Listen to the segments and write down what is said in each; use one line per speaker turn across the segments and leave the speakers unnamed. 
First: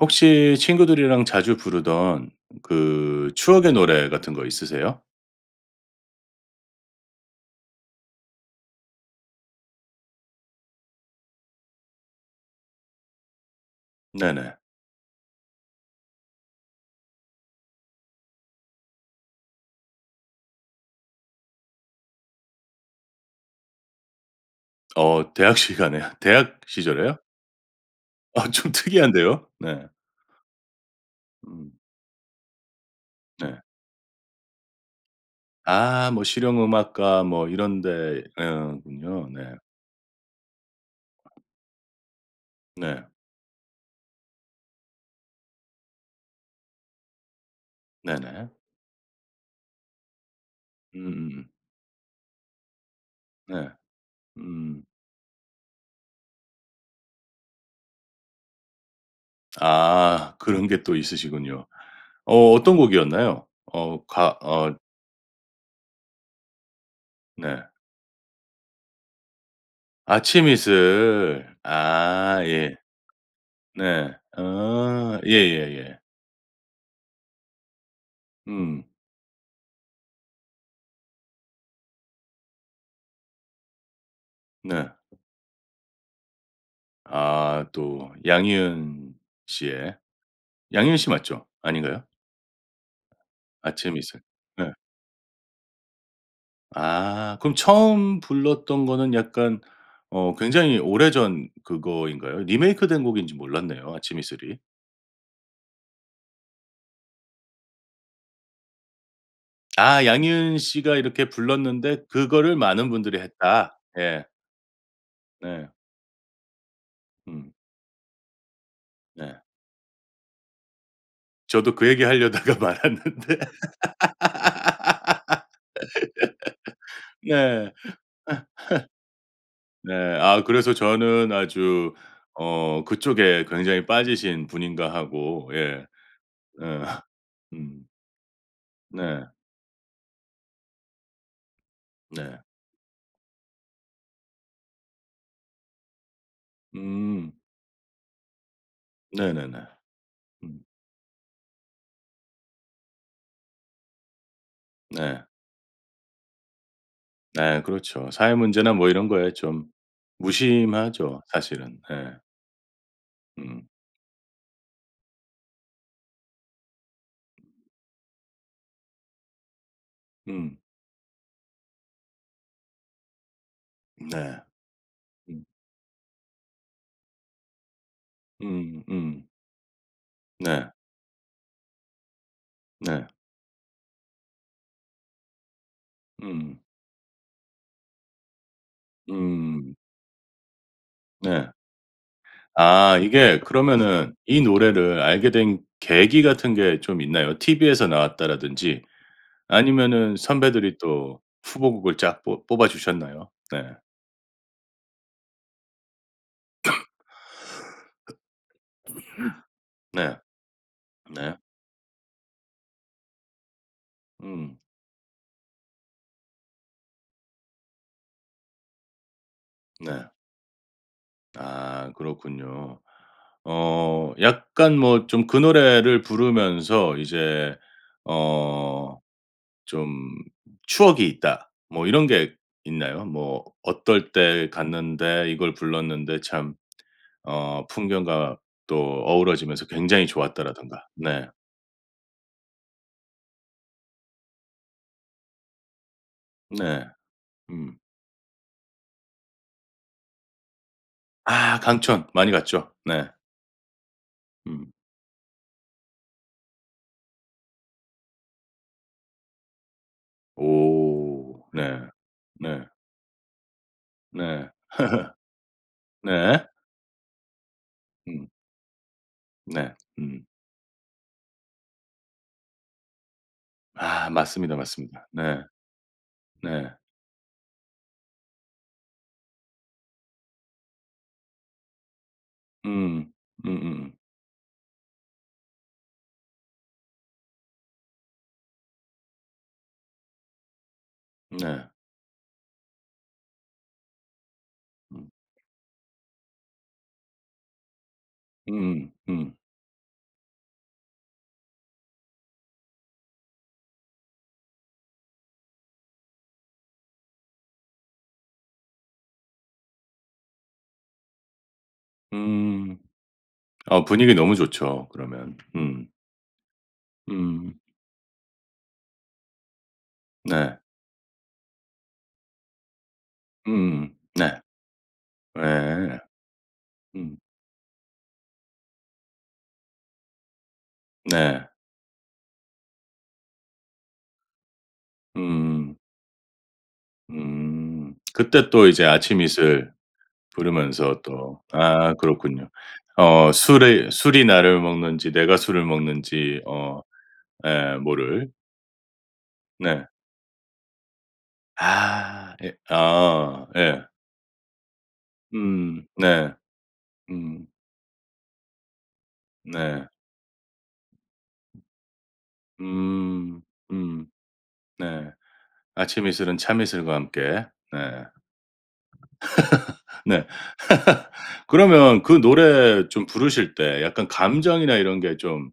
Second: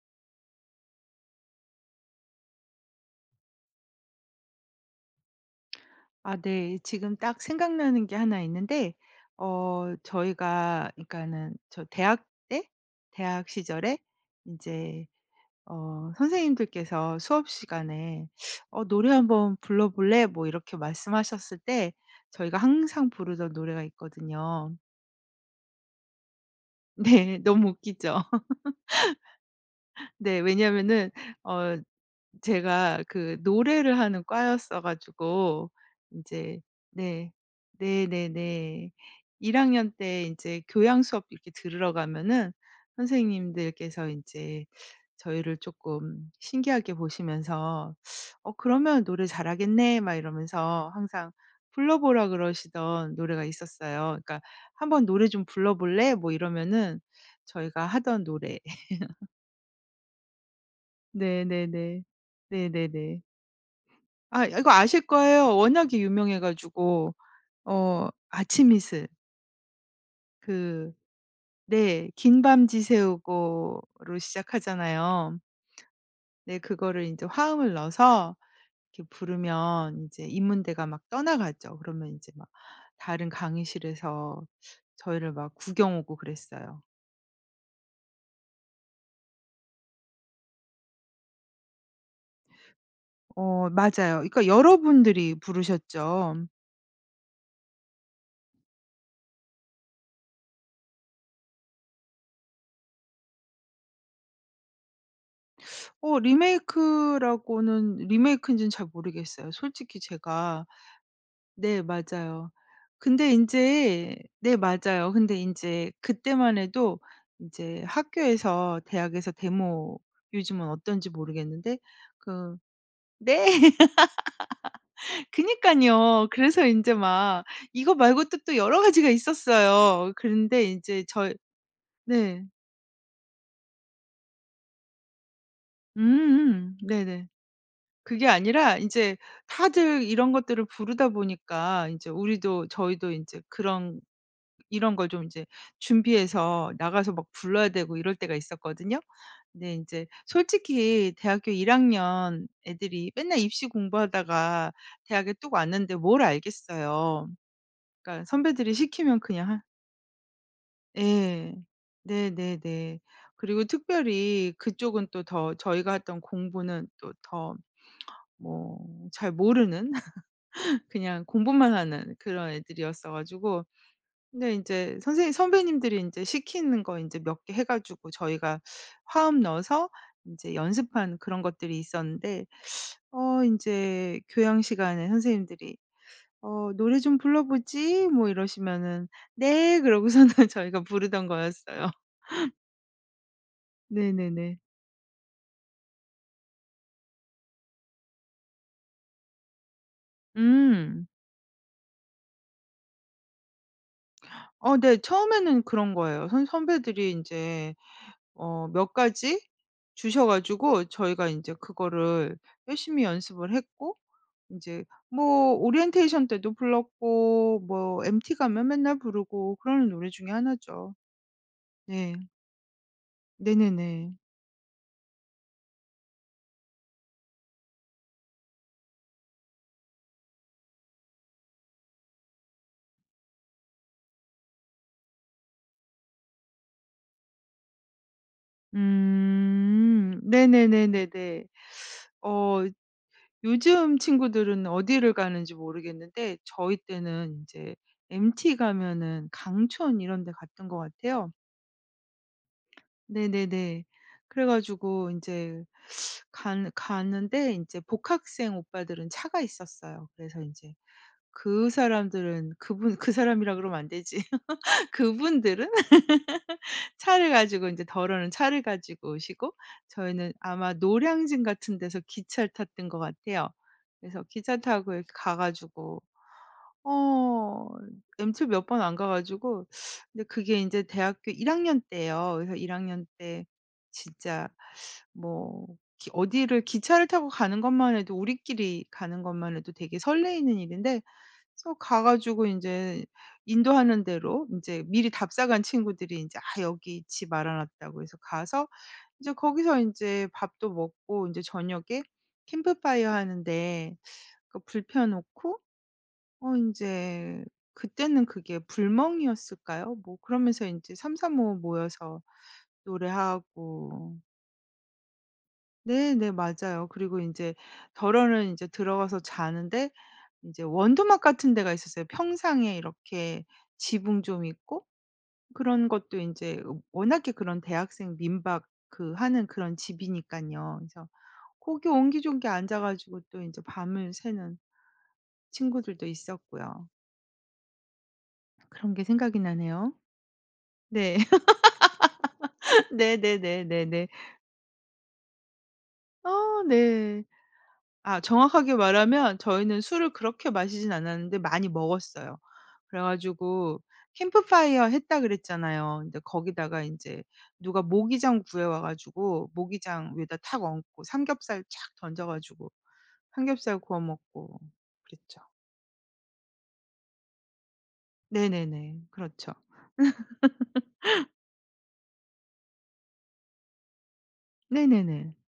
혹시 친구들이랑 자주 부르던 그 추억의 노래 같은 거 있으세요?
아 네. 지금 딱 생각나는 게 1 있는데. 어 저희가 그러니까는 저 대학 때 대학 시절에
네네.
인제 어 선생님들께서 수업 시간에 어 "노래 한번 불러 볼래?" 뭐 이렇게 말씀하셨을 때 저희가 항상 부르던 노래가 있거든요.
어 대학 시간에 대학 시절에요?
네. 너무 웃기죠.
아. 좀 특이한데요. 네.
네. 왜냐하면은
음.
어 제가 그
네.
노래를 하는 과였어 가지고
아 뭐
인제
실용 음악과
네.
뭐 이런 데 어
네네네.
군요. 네.
1 학년 때 인제 교양 수업 이렇게 들으러 가면은
네.
선생님들께서 인제 저희를 쪼끔 신기하게 보시면서 "어
네네.
그러면 노래 잘하겠네?" 막 이러면서 항상
음음음.
불러 보라 그러시던 노래가
네.
있었어요. 그러니까
음.
"한번 노래 좀 불러볼래?" 뭐 이러면은 저희가 하던 노래.
아. 그런 게 또 있으시군요.
네네네.
어 어떤
네네네.
곡이었나요? 어 가
아 이 이거
어
아실 거예요. 워낙에 유명해 가지고.
네.
어 아침 이슬.
아침
그
이슬.
네.
아
"긴 밤
예. 네.
지새우고."로
아.
시작하잖아요.
예예예.
네 그거를 인제 화음을 넣어서
음.
이렇게 부르면 인제 인문대가 막 떠나가죠. 그러면 인제 막 다른 강의실에서
네.
저희를 막 구경 오고 그랬어요.
아. 또 양희은 씨의. 양희은 씨 맞죠? 아닌가요?
어 맞아요.
아침이슬.
그러니까
예.
여러 분들이 부르셨죠.
아 그럼 처음 불렀던 거는 약간 어 굉장히 오래전 그거인가요? 리메이크된 곡인지 몰랐네요 아침 이슬이.
어 리메이크라고는 리메이크인지는 잘 모르겠어요. 솔직히
아. 양희은
제가
씨가 이렇게
네.
불렀는데
맞아요.
그거를 많은 분들이
근데
했다.
인제
예.
네 맞아요. 근데
네.
인제 그때만 해도
음.
이제 학교에서 대학에서
네.
데모 요즘은 어떤지
저도
모르겠는데.
그 얘기
그
하려다가 말았는데.
네 그니깐요. 그래서 인제 막
네.
이거 말고 또 또 여러 가지가
네.
있었어요.
아
그런데
그래서
이제
저는
저
아주
네.
어 그쪽에 굉장히 빠지신 분인가 하고. 예.
음음음.
음.
네네.
음.
그게 아니라 인제
네.
다들 이런 것들을 부르다 보니까 인제
네.
우리도 저희도 인제 그런 이런 걸 좀 인제 준비해서 나가서 막
음.
불러야 되고 이럴 때가 있었거든요.
네네네.
근데 인제
음.
솔직히 대학교 1 학년 애들이 맨날 입시 공부하다가
네.
대학에 뚝 왔는데 뭘 알겠어요.
네 그렇죠.
그러니까
사회
선배들이
문제나 뭐 이런
시키면
거에
그냥 하
좀 무심하죠
예.
사실은. 예.
네네네. 그리고
음.
특별히 그쪽은 또 더 저희가 했던 공부는 또 더 뭐 잘 모르는
음.
그냥 공부만 하는 그런 애들이었어 가지고
네.
근데 인제 선생님
음.
선배님들이 인제 시키는 거 인제 몇 개 해 가지고 저희가
음. 음.
화음 넣어서 인제
네.
연습한 그런 것들이 있었는데
네.
어 인제 교양 시간에 선생님들이
음.
"어 노래 좀 불러 보지?" 뭐 이러시면은
음.
"네." 그러고서는 저희가 부르던
네.
거였어요.
아 이게 그러면은 이
네네네.
노래를 알게 된 계기 같은 게 좀 있나요? TV에서 나왔다라든지. 아니면은 선배들이
음.
또 후보곡을 쫙 뽀 뽑아 주셨나요? 네.
어 네. 처음에는 그런 거예요. 선 선배들이 인제 어 몇 가지
네.
주셔 가지고 저희가
네.
인제 그거를 열심히 연습을 했고
음.
인제 뭐 오리엔테이션 때도 불렀고 뭐 MT 가면 맨날 부르고 그러는
네.
노래 중에 1 죠.
아,
네.
그렇군요. 어
네네네.
약간 뭐 좀 그 노래를 부르면서 이제 어 좀 추억이 있다, 뭐 이런 게 있나요? 뭐 어떨 때 갔는데 이걸 불렀는데 참 어 풍경과 또 어우러지면서 굉장히
음.
좋았다라든가. 네.
네네네네네. 어 요즘 친구들은 어디를 가는지 모르겠는데 저희
네.
때는 인제
음.
MT 가면은 강촌 이런 데 갔던 것 같아요.
아 강촌. 많이 갔죠. 네.
네네네.
음.
그래가지고 인제 간 갔는데 이제 복학생 오빠들은 차가 있었어요. 그래서 인제
오
그
네.
사람들은
네.
그분 그 사람이라 그러면 안 되지.
네.
그분들은?
네.
차를 가지고, 이제
음.
더러는 차를 가지고 오시고
네. 음.
저희는 아마 노량진 같은 데서 기차를 탔던 것 같아요.
아
그래서
맞습니다,
기차 타고
맞습니다.
이렇게 가
네.
가지고
네.
어 MT 몇 번 안 가 가지고 근데 그게 이제 대학교 1 학년 때예요. 그래서 1 학년
음
때
음음음.
진짜 뭐 기 어디를 기차를 타고 가는 것만 해도 우리끼리 가는 것만 해도 되게 설레는 일인데
네.
그래서 가 가지고 인제 인도하는 대로 인제
음.
미리 답사 간 친구들이 인제 "아 여기 집 알아 놨다."고 해서 가서
음음
이제
음.
거기서 인제 밥도 먹고 인제 저녁에 캠프파이어 하는데 그 불 피워 놓고, 어 인제 그때는 그게 불멍이었을까요? 뭐 그러면서 인제 삼삼오오 모여서
음. 어 분위기
노래하고...
너무 좋죠 그러면. 음.
네 네. 맞아요. 그리고 인제
음.
더러는 인제 들어가서 자는데
네.
인제 원두막 같은 데가 있었어요. 평상에 이렇게
음음음
지붕
네.
좀 있고? 그런
예.
것도 인제
음.
워낙에 그런 대학생 민박 그 하는 그런 집이니깐요. 그래서
네.
고기 옹기종기 앉아 가지고 또 인제 밤을 새는
으음.
친구들도 있었고요.
음 그때 또 이제
그런 게
아침
생각이
이슬
나네요.
부르면서
네.
또 아 그렇군요. 어 술이
네네네네네.
술이 나를 먹는지, 내가 술을 먹는지
아
어
네.
예
아
모를.
정확하게 말하면 저희는
네.
술을 그렇게 마시진 않았는데 많이
아
먹었어요.
예 어
그래가지고
예.
캠프파이어 했다
음
그랬잖아요. 근데
네.
거기다가 인제
음.
누가 모기장 구해 와 가지고
네.
모기장 위에다 탁 얹고 삼겹살 착 던져 가지고
음
삼겹살 구워
음.
먹고
네.
그랬죠.
아침 이슬은 참이슬과 함께. 네.
네네네. 그렇죠.
네. 그러면 그 노래 좀 부르실 때 약간 감정이나 이런 게
네네네.
좀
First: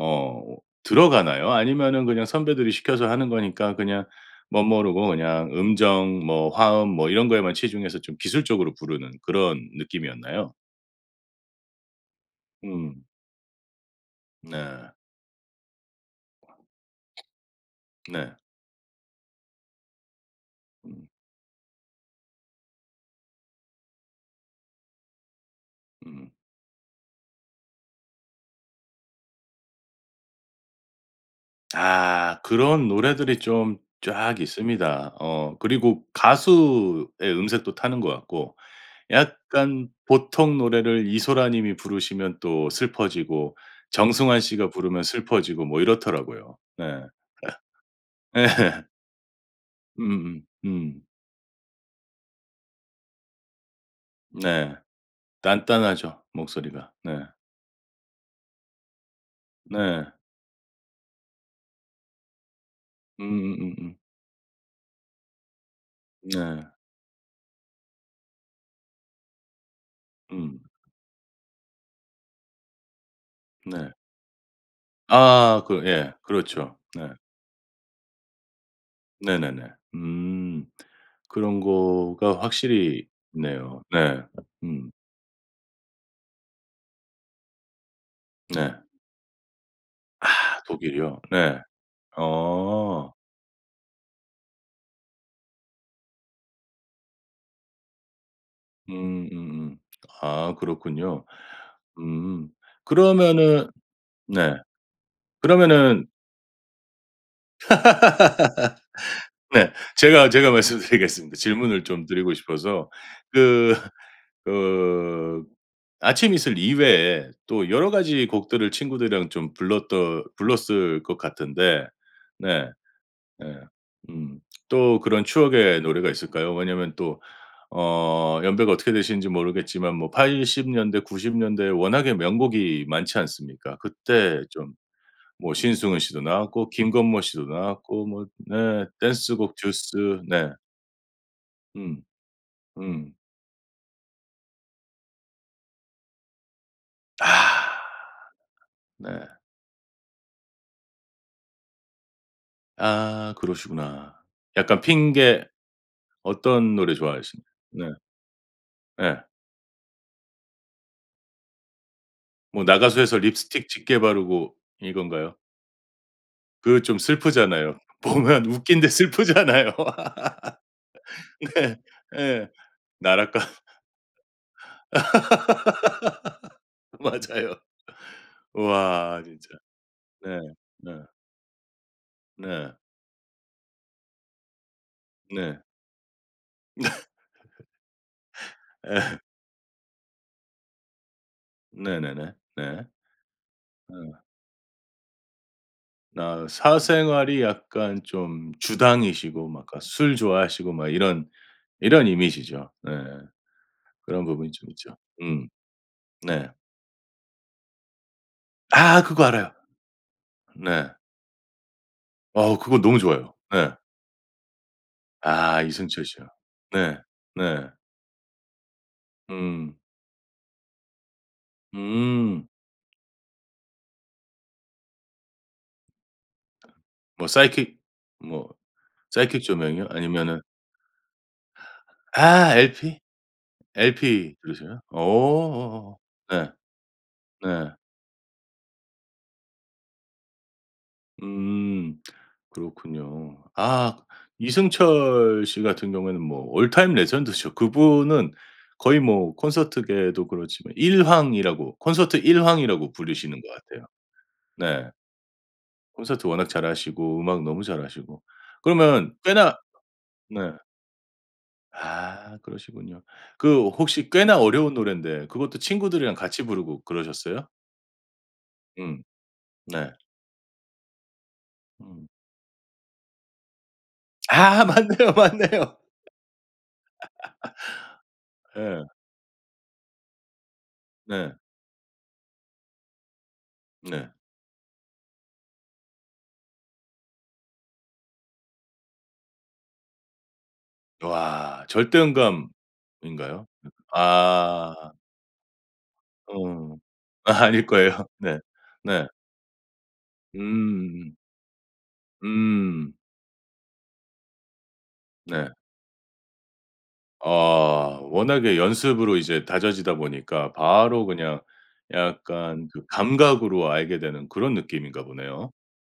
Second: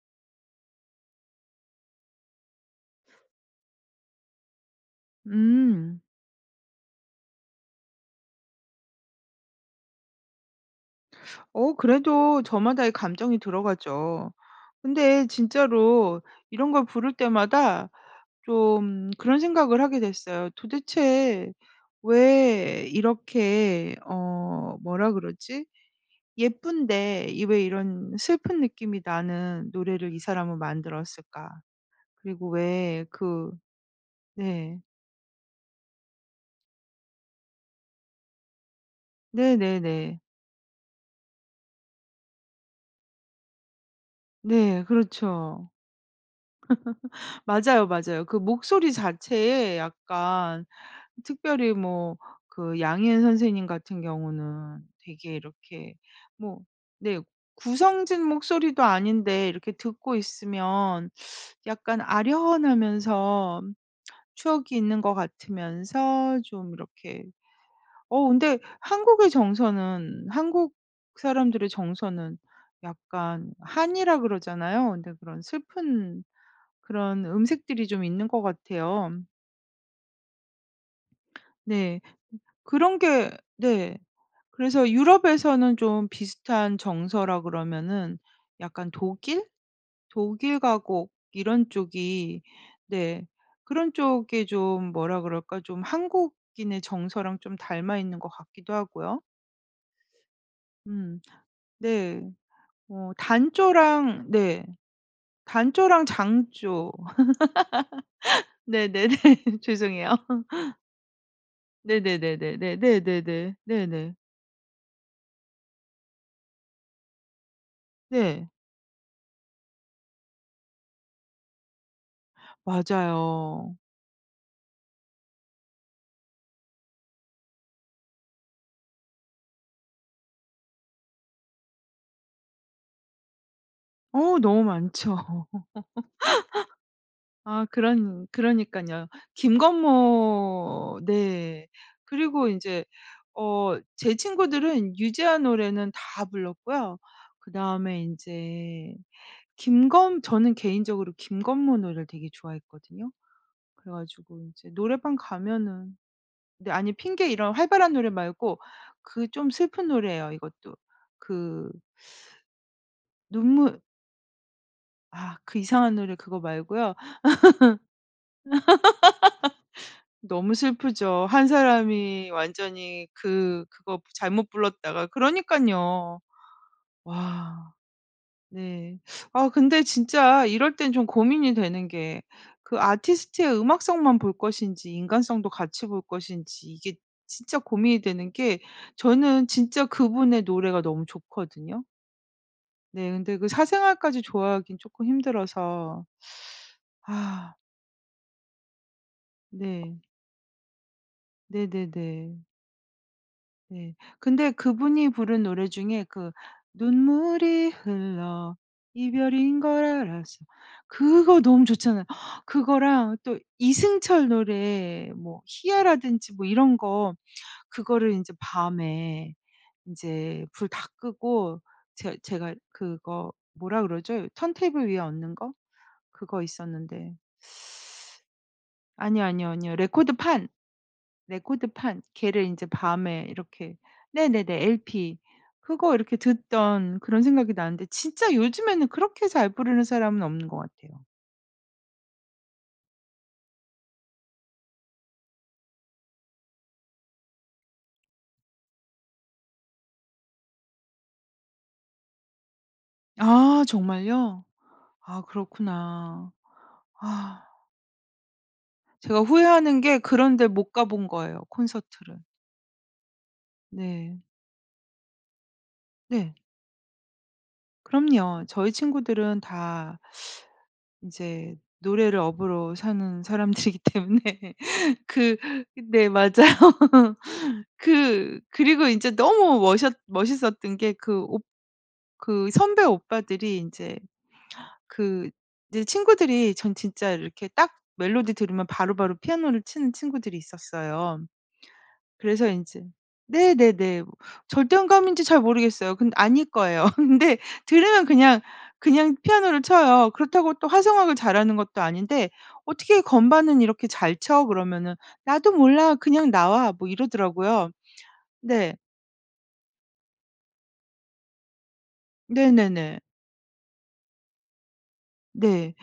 어 들어가나요? 아니면은 그냥 선배들이 시켜서 하는 거니까 그냥 멋모르고 그냥
음.
음정 뭐 화음 뭐 이런 거에만 치중해서 좀 기술적으로 부르는 그런 느낌이었나요?
어 그래도 저마다의
음.
감정이 들어가죠.
네.
근데 진짜로 이런 걸 부를 때마다
네.
좀 그런 생각을 하게 됐어요.
음.
'도대체 왜 이렇게' 어 뭐라 그러지?
음.
'예쁜데 이 왜 이런 슬픈 느낌이 나는 노래를 이 사람은 만들었을까.'
아
그리고
그런
왜
노래들이
그
좀 쫙
네.
있습니다. 어 그리고 가수의 음색도 타는 것 같고. 약간
네네네.
보통 노래를 이소라 님이 부르시면 또 슬퍼지고 정승환 씨가
네.
부르면 슬퍼지고
그렇죠.
뭐 이렇더라고요. 네.
맞아요, 맞아요. 그
예.
목소리 자체에
음음.
약간
음.
특별히 뭐 그 양희은 선생님 같은
네.
경우는 되게 이렇게
딴딴하죠,
뭐
목소리가. 네.
네. 구성진 목소리도 아닌데 이렇게
네.
듣고 있으면 약간 아련하면서
으음으으.
추억이 있는 것 같으면서
네.
좀 이렇게 어 근데 한국의 정서는
음.
한국 사람들의 정서는 약간
네.
한이라 그러잖아요. 근데 그런
아 그 예.
슬픈
그렇죠. 네.
그런 음색들이 좀 있는 것 같아요.
네네네. 음. 그런
네. 음
거가
그런
확실히
게
있네요.
네.
네.
그래서
음.
유럽에서는 좀 비슷한 정서라 그러면은
네.
약간 독일?
아
독일 가곡
독일이요? 네.
이런 쪽이
어.
네. 그런 쪽이 좀 뭐라 그럴까 좀 한국인의 정서랑 좀 닮아 있는 것 같기도 하고요.
음 음음. 아
음.
그렇군요.
네.
음.
어
그러면은
단조랑
네.
네. 단조랑
그러면은
장조 네네네.
네.
죄송해요.
제가 제가 말씀드리겠습니다, 질문을 좀 드리고
네네네네네.
싶어서.
네네네.
그,
네네.
그 아침 이슬 이외에 또 여러 가지
네.
곡들을 친구들이랑 좀 불렀던 불렀을 것 같은데. 네. 예.
맞아요.
음 또 그런 추억의 노래가 있을까요? 왜냐하면 또 어 연배가 어떻게 되시는지 모르겠지만 뭐 80 년대, 90 년대 워낙에 명곡이 많지 않습니까?
어
그때
너무
좀
많죠.
뭐 신승훈 씨도 나왔고 김건모 씨도
아
나왔고 뭐
그런
네
그러니깐요.
댄스곡 듀스 네.
김건모 네.
음.
그리고 인제
음.
어 제 친구들은 유재하 노래는 다 불렀고요.
아
그다음에 인제
네.
김건 저는 개인적으로 김건모 노래를 되게 좋아했거든요.
아
그래
그러시구나.
가지고 인제
약간
노래방
핑계
가면은 네.
어떤 노래
아니 핑계
좋아하시
이런
네.
활발한 노래 말고
예.
그 좀 슬픈 노래예요, 이것도. 그
뭐 나가수에서 립스틱
눈물
짙게 바르고 이건가요?
아 그 이상한 노래 그거
그
말고요.
좀 슬프잖아요. 보면 웃긴데 슬프잖아요.
너무 슬프죠. 1
네.
사람이
예.
완전히
나락가
그 그거 부 잘못 불렀다가 그러니깐요.
맞아요.
와. 네.
우와
아
진짜.
근데
네.
진짜 이럴
네.
땐 좀 고민이 되는 게
네.
그 아티스트의 음악성만 볼 것인지 인간성도
네.
같이 볼 것인지
네.
이게 진짜 고민이 되는 게
예.
저는 진짜 그분의 노래가 너무 좋거든요.
네네네. 네.
네. 근데 그 사생활까지
어.
좋아하긴 쪼끔 힘들어서.
아 사생활이
아.
약간 좀 주당이시고 막 그
네.
술 좋아하시고 막 이런, 이런
네네네.
이미지죠. 네.
네.
그런
근데
부분이 좀 있죠.
그분이 부른
음.
노래 중에 그
네.
눈물이 흘러
아 그거 알아요.
이별인 걸 알았어.
네.
그거 너무 좋잖아요.
어 그거 너무
그거랑
좋아요.
또
예.
이승철 노래 뭐
아 이승철 씨요.
희야라든지 뭐 이런
네.
거
네.
그거를 인제 밤에
음.
인제 불 다 끄고 제
음.
제가 그거 뭐라 그러죠? 턴테이블 위에 얹는 거? 그거 있었는데.
뭐 psychic 뭐
아니요,
psychic
아니요, 아니요.
조명이요? 아니면은
레코드판. 레코드판. 걔를
아
이제
LP?
밤에 이렇게
LP
네네네
들으시나?
LP.
어
그거 이렇게
네.
듣던 그런 생각이
네.
나는데 진짜 요즘에는 그렇게 잘 부르는 사람은 없는 것 같아요.
음 그렇군요. 아 이승철 씨 같은 경우에는 뭐 올 타임 레전드죠. 그분은 거의 뭐 콘서트계에도 그렇지만 1 황이라고 콘서트 1 황이라고 불리시는 것
아
같아요.
정말요?
네.
아
콘서트
그렇구나.
워낙 잘하시고 음악
아.
너무 잘하시고. 그러면
제가
꽤나
후회하는 게 그런 데
네.
못 가 본 거예요, 콘서트를.
아 그러시군요. 그 혹시
네.
꽤나 어려운 노래인데 그것도 친구들이랑
네.
같이 부르고 그러셨어요?
그럼요. 저희
음.
친구들은
네.
다 인제
음.
노래를 업으로 사는 사람들이기 때문에
아. 맞네요,
그
맞네요.
네. 맞아요. 그
예.
그리고 인제 너무 멋있 멋있었던 게 그
네.
옵 그 선배 오빠들이 인제
네.
그 이제 친구들이 전 진짜 이렇게 딱 멜로디 들으면 바로바로 피아노를 치는 친구들이 있었어요.
와. 절대
그래서 인제
음감인가요?
네네네. 뭐 절대
아.
음감인지 잘 모르겠어요. 근데 아닐
어.
거예요. 근데
아닐 거예요.
들으면
네.
그냥
네.
그냥 피아노를 쳐요. 그렇다고 또
음.
화성학을 잘하는 것도 아닌데
음.
"어떻게 건반은 이렇게 잘 쳐?" 그러면은
네.
"나도 몰라. 그냥 나와." 뭐 이러더라고요.
아. 워낙에
네.
연습으로 이제 다져지다 보니까 바로 그냥 약간 그
네네네.
감각으로 알게 되는 그런 느낌인가 보네요?
네.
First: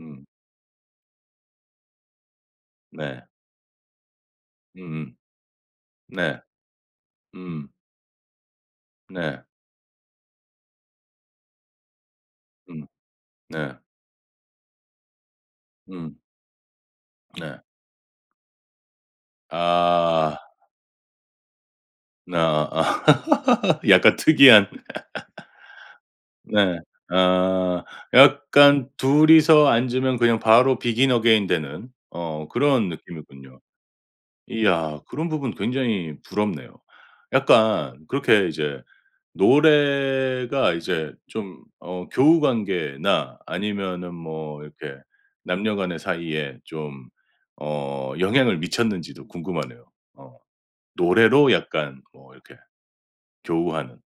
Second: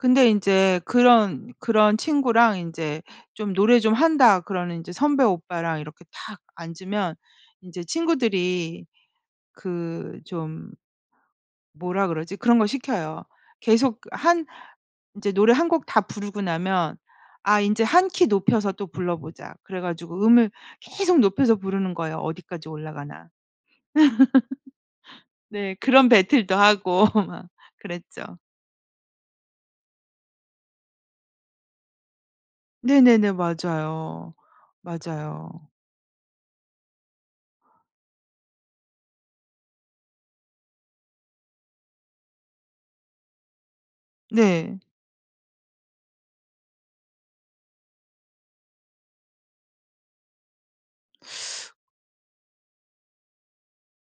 음.
인제 그런 그런 친구랑 인제
네.
좀 노래 좀 한다 그러는 인제
음음.
선배 오빠랑 이렇게 탁
네.
앉으면
음.
인제 친구들이
네.
그 좀 뭐라 그러지? 그런 거
음.
시켜요.
네.
계속 한 인제 노래 1 곡 다
음.
부르고 나면 아
네.
인제 1 키 높여서 또 불러보자. 그래 가지고
아.
음을 계속 높여서 부르는 거예요
나
어디까지
아
올라가나.
약간 특이한.
네. 그런 배틀도
네.
하고 막
아
그랬죠.
약간 2 이서 앉으면 그냥 바로 Begin Again되는 어 그런
네네네.
느낌이군요.
맞아요.
이야. 그런 부분
맞아요.
굉장히 부럽네요. 약간 그렇게 이제 노래가 이제 좀 어 교우 관계나 아니면은 뭐
네.
이렇게 남녀 간의 사이에 좀 어 영향을 미쳤는지도 궁금하네요. 어. 노래로 약간 뭐 이렇게 교우하는.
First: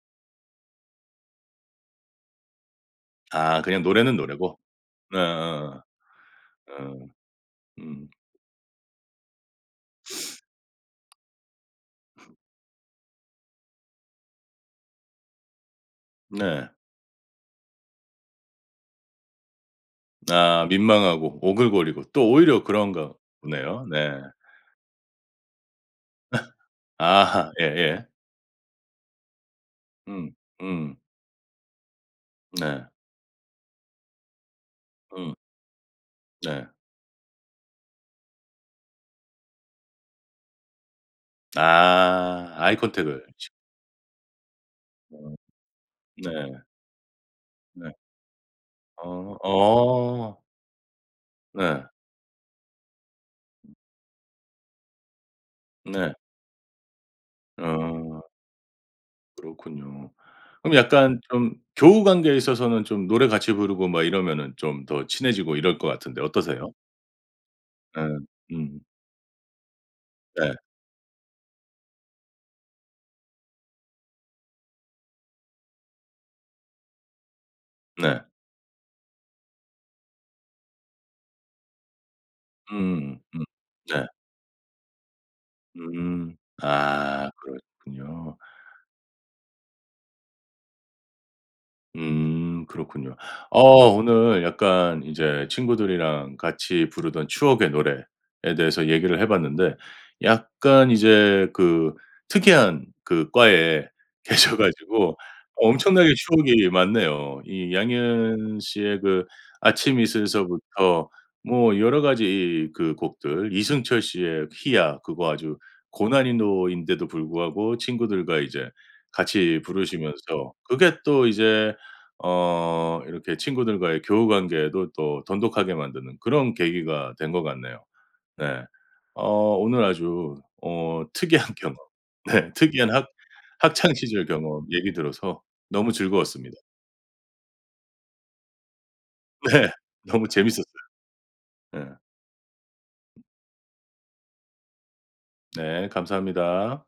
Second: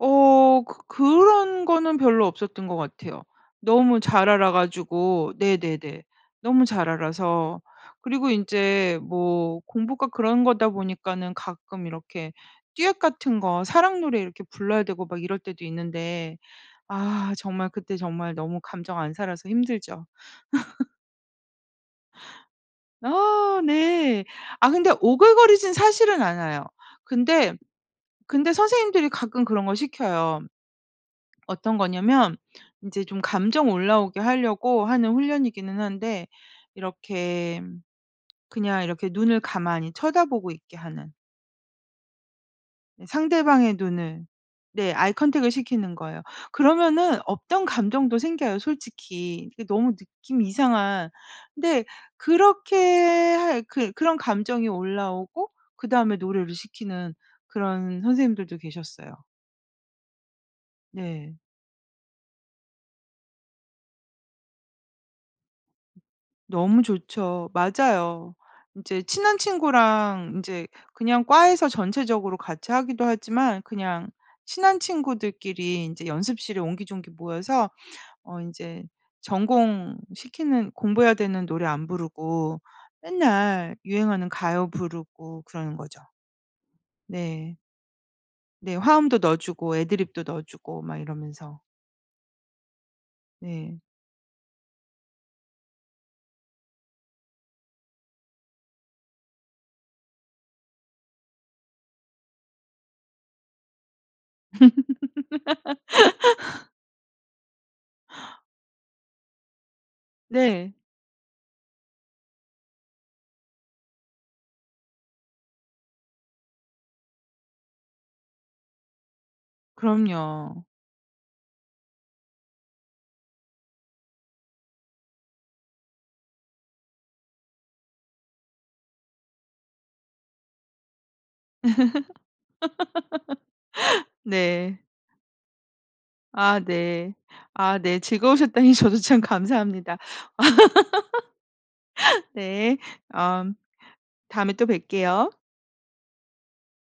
어 그 그런 거는 별로 없었던 것 같아요.
아 그냥
너무
노래는
잘
노래고.
알아가지고.
어어어.
네네네. 너무 잘
어.
알아서.
음.
그리고 인제 뭐 공부가 그런 거다 보니까는 가끔 이렇게 듀엣 같은 거 사랑 노래 이렇게 불러야 되고 막 이럴 때도 있는데
네.
아 정말 그때 정말 너무 감정 안 살아서 힘들죠.
아 민망하고 오글거리고 또 오히려 그런가
아
보네요. 네.
네. 아 근데 오글거리진 사실은 않아요.
아하.
근데,
예예.
근데 선생님들이 가끔 그런 걸
음
시켜요.
음.
어떤 거냐면
네.
인제 좀 감정 올라오게 하려고 하는
음.
훈련이기는 한데
네.
이렇게 그냥 이렇게 눈을 가만히 쳐다보고 있게 하는.
아 아이 컨택을 시
상대방의 눈을. 네 아이
어.
컨택을 시키는 거예요.
네.
그러면은 없던
네.
감정도 생겨요,
어
솔직히. 이게 너무
어.
느낌이 이상한 근데
네.
그렇게 할 그 그런 감정이 올라오고
네.
그다음에 노래를 시키는 그런
어.
선생님들도 계셨어요.
그렇군요. 그럼 약간
네.
좀 교우 관계에 있어서는 좀 노래 같이 부르고 뭐 이러면은 좀 더 친해지고 이럴 것 같은데 어떠세요?
너무 좋죠.
예.
맞아요.
음.
인제 친한 친구랑
네.
인제 그냥 과에서 전체적으로 같이 하기도 하지만 그냥 친한 친구들끼리 인제 연습실에 옹기종기 모여서
네.
어 인제 전공시키는 공부 해야 되는 노래 안 부르고
음. 음.
맨날
네.
유행하는 가요 부르고 그러는 거죠.
음. 아
네.
그렇군요.
네 화음도 넣어주고 애드리브도 넣어주고 막 이러면서.
음. 그렇군요. 어
네.
오늘 약간 이제 친구들이랑 같이 부르던 추억의 노래에 대해서 얘기를 해봤는데. 약간 이제 그 특이한 그 과에 계셔 가지고 엄청나게 추억이 많네요. 이 양희은 씨의 그 아침
네.
이슬서부터 뭐 여러 가지 그 곡들, 이승철 씨의 희야 그거 아주 고난이도인데도 불구하고 친구들과 이제 같이 부르시면서
그럼요.
그게 또 이제 어 이렇게 친구들과의 교우 관계도 또 돈독하게 만드는 그런 계기가 된 것 같네요. 네. 어 오늘 아주 어 특이한 경험. 네 특이한 학 학창 시절 경험
네.
얘기 들어서 너무 즐거웠습니다.
아 네. 아 네. 즐거우셨다니 저도 참
네.
감사합니다.
너무 재밌었어요. 네.
네. 엄 다음에 또 뵐게요.
네 감사합니다.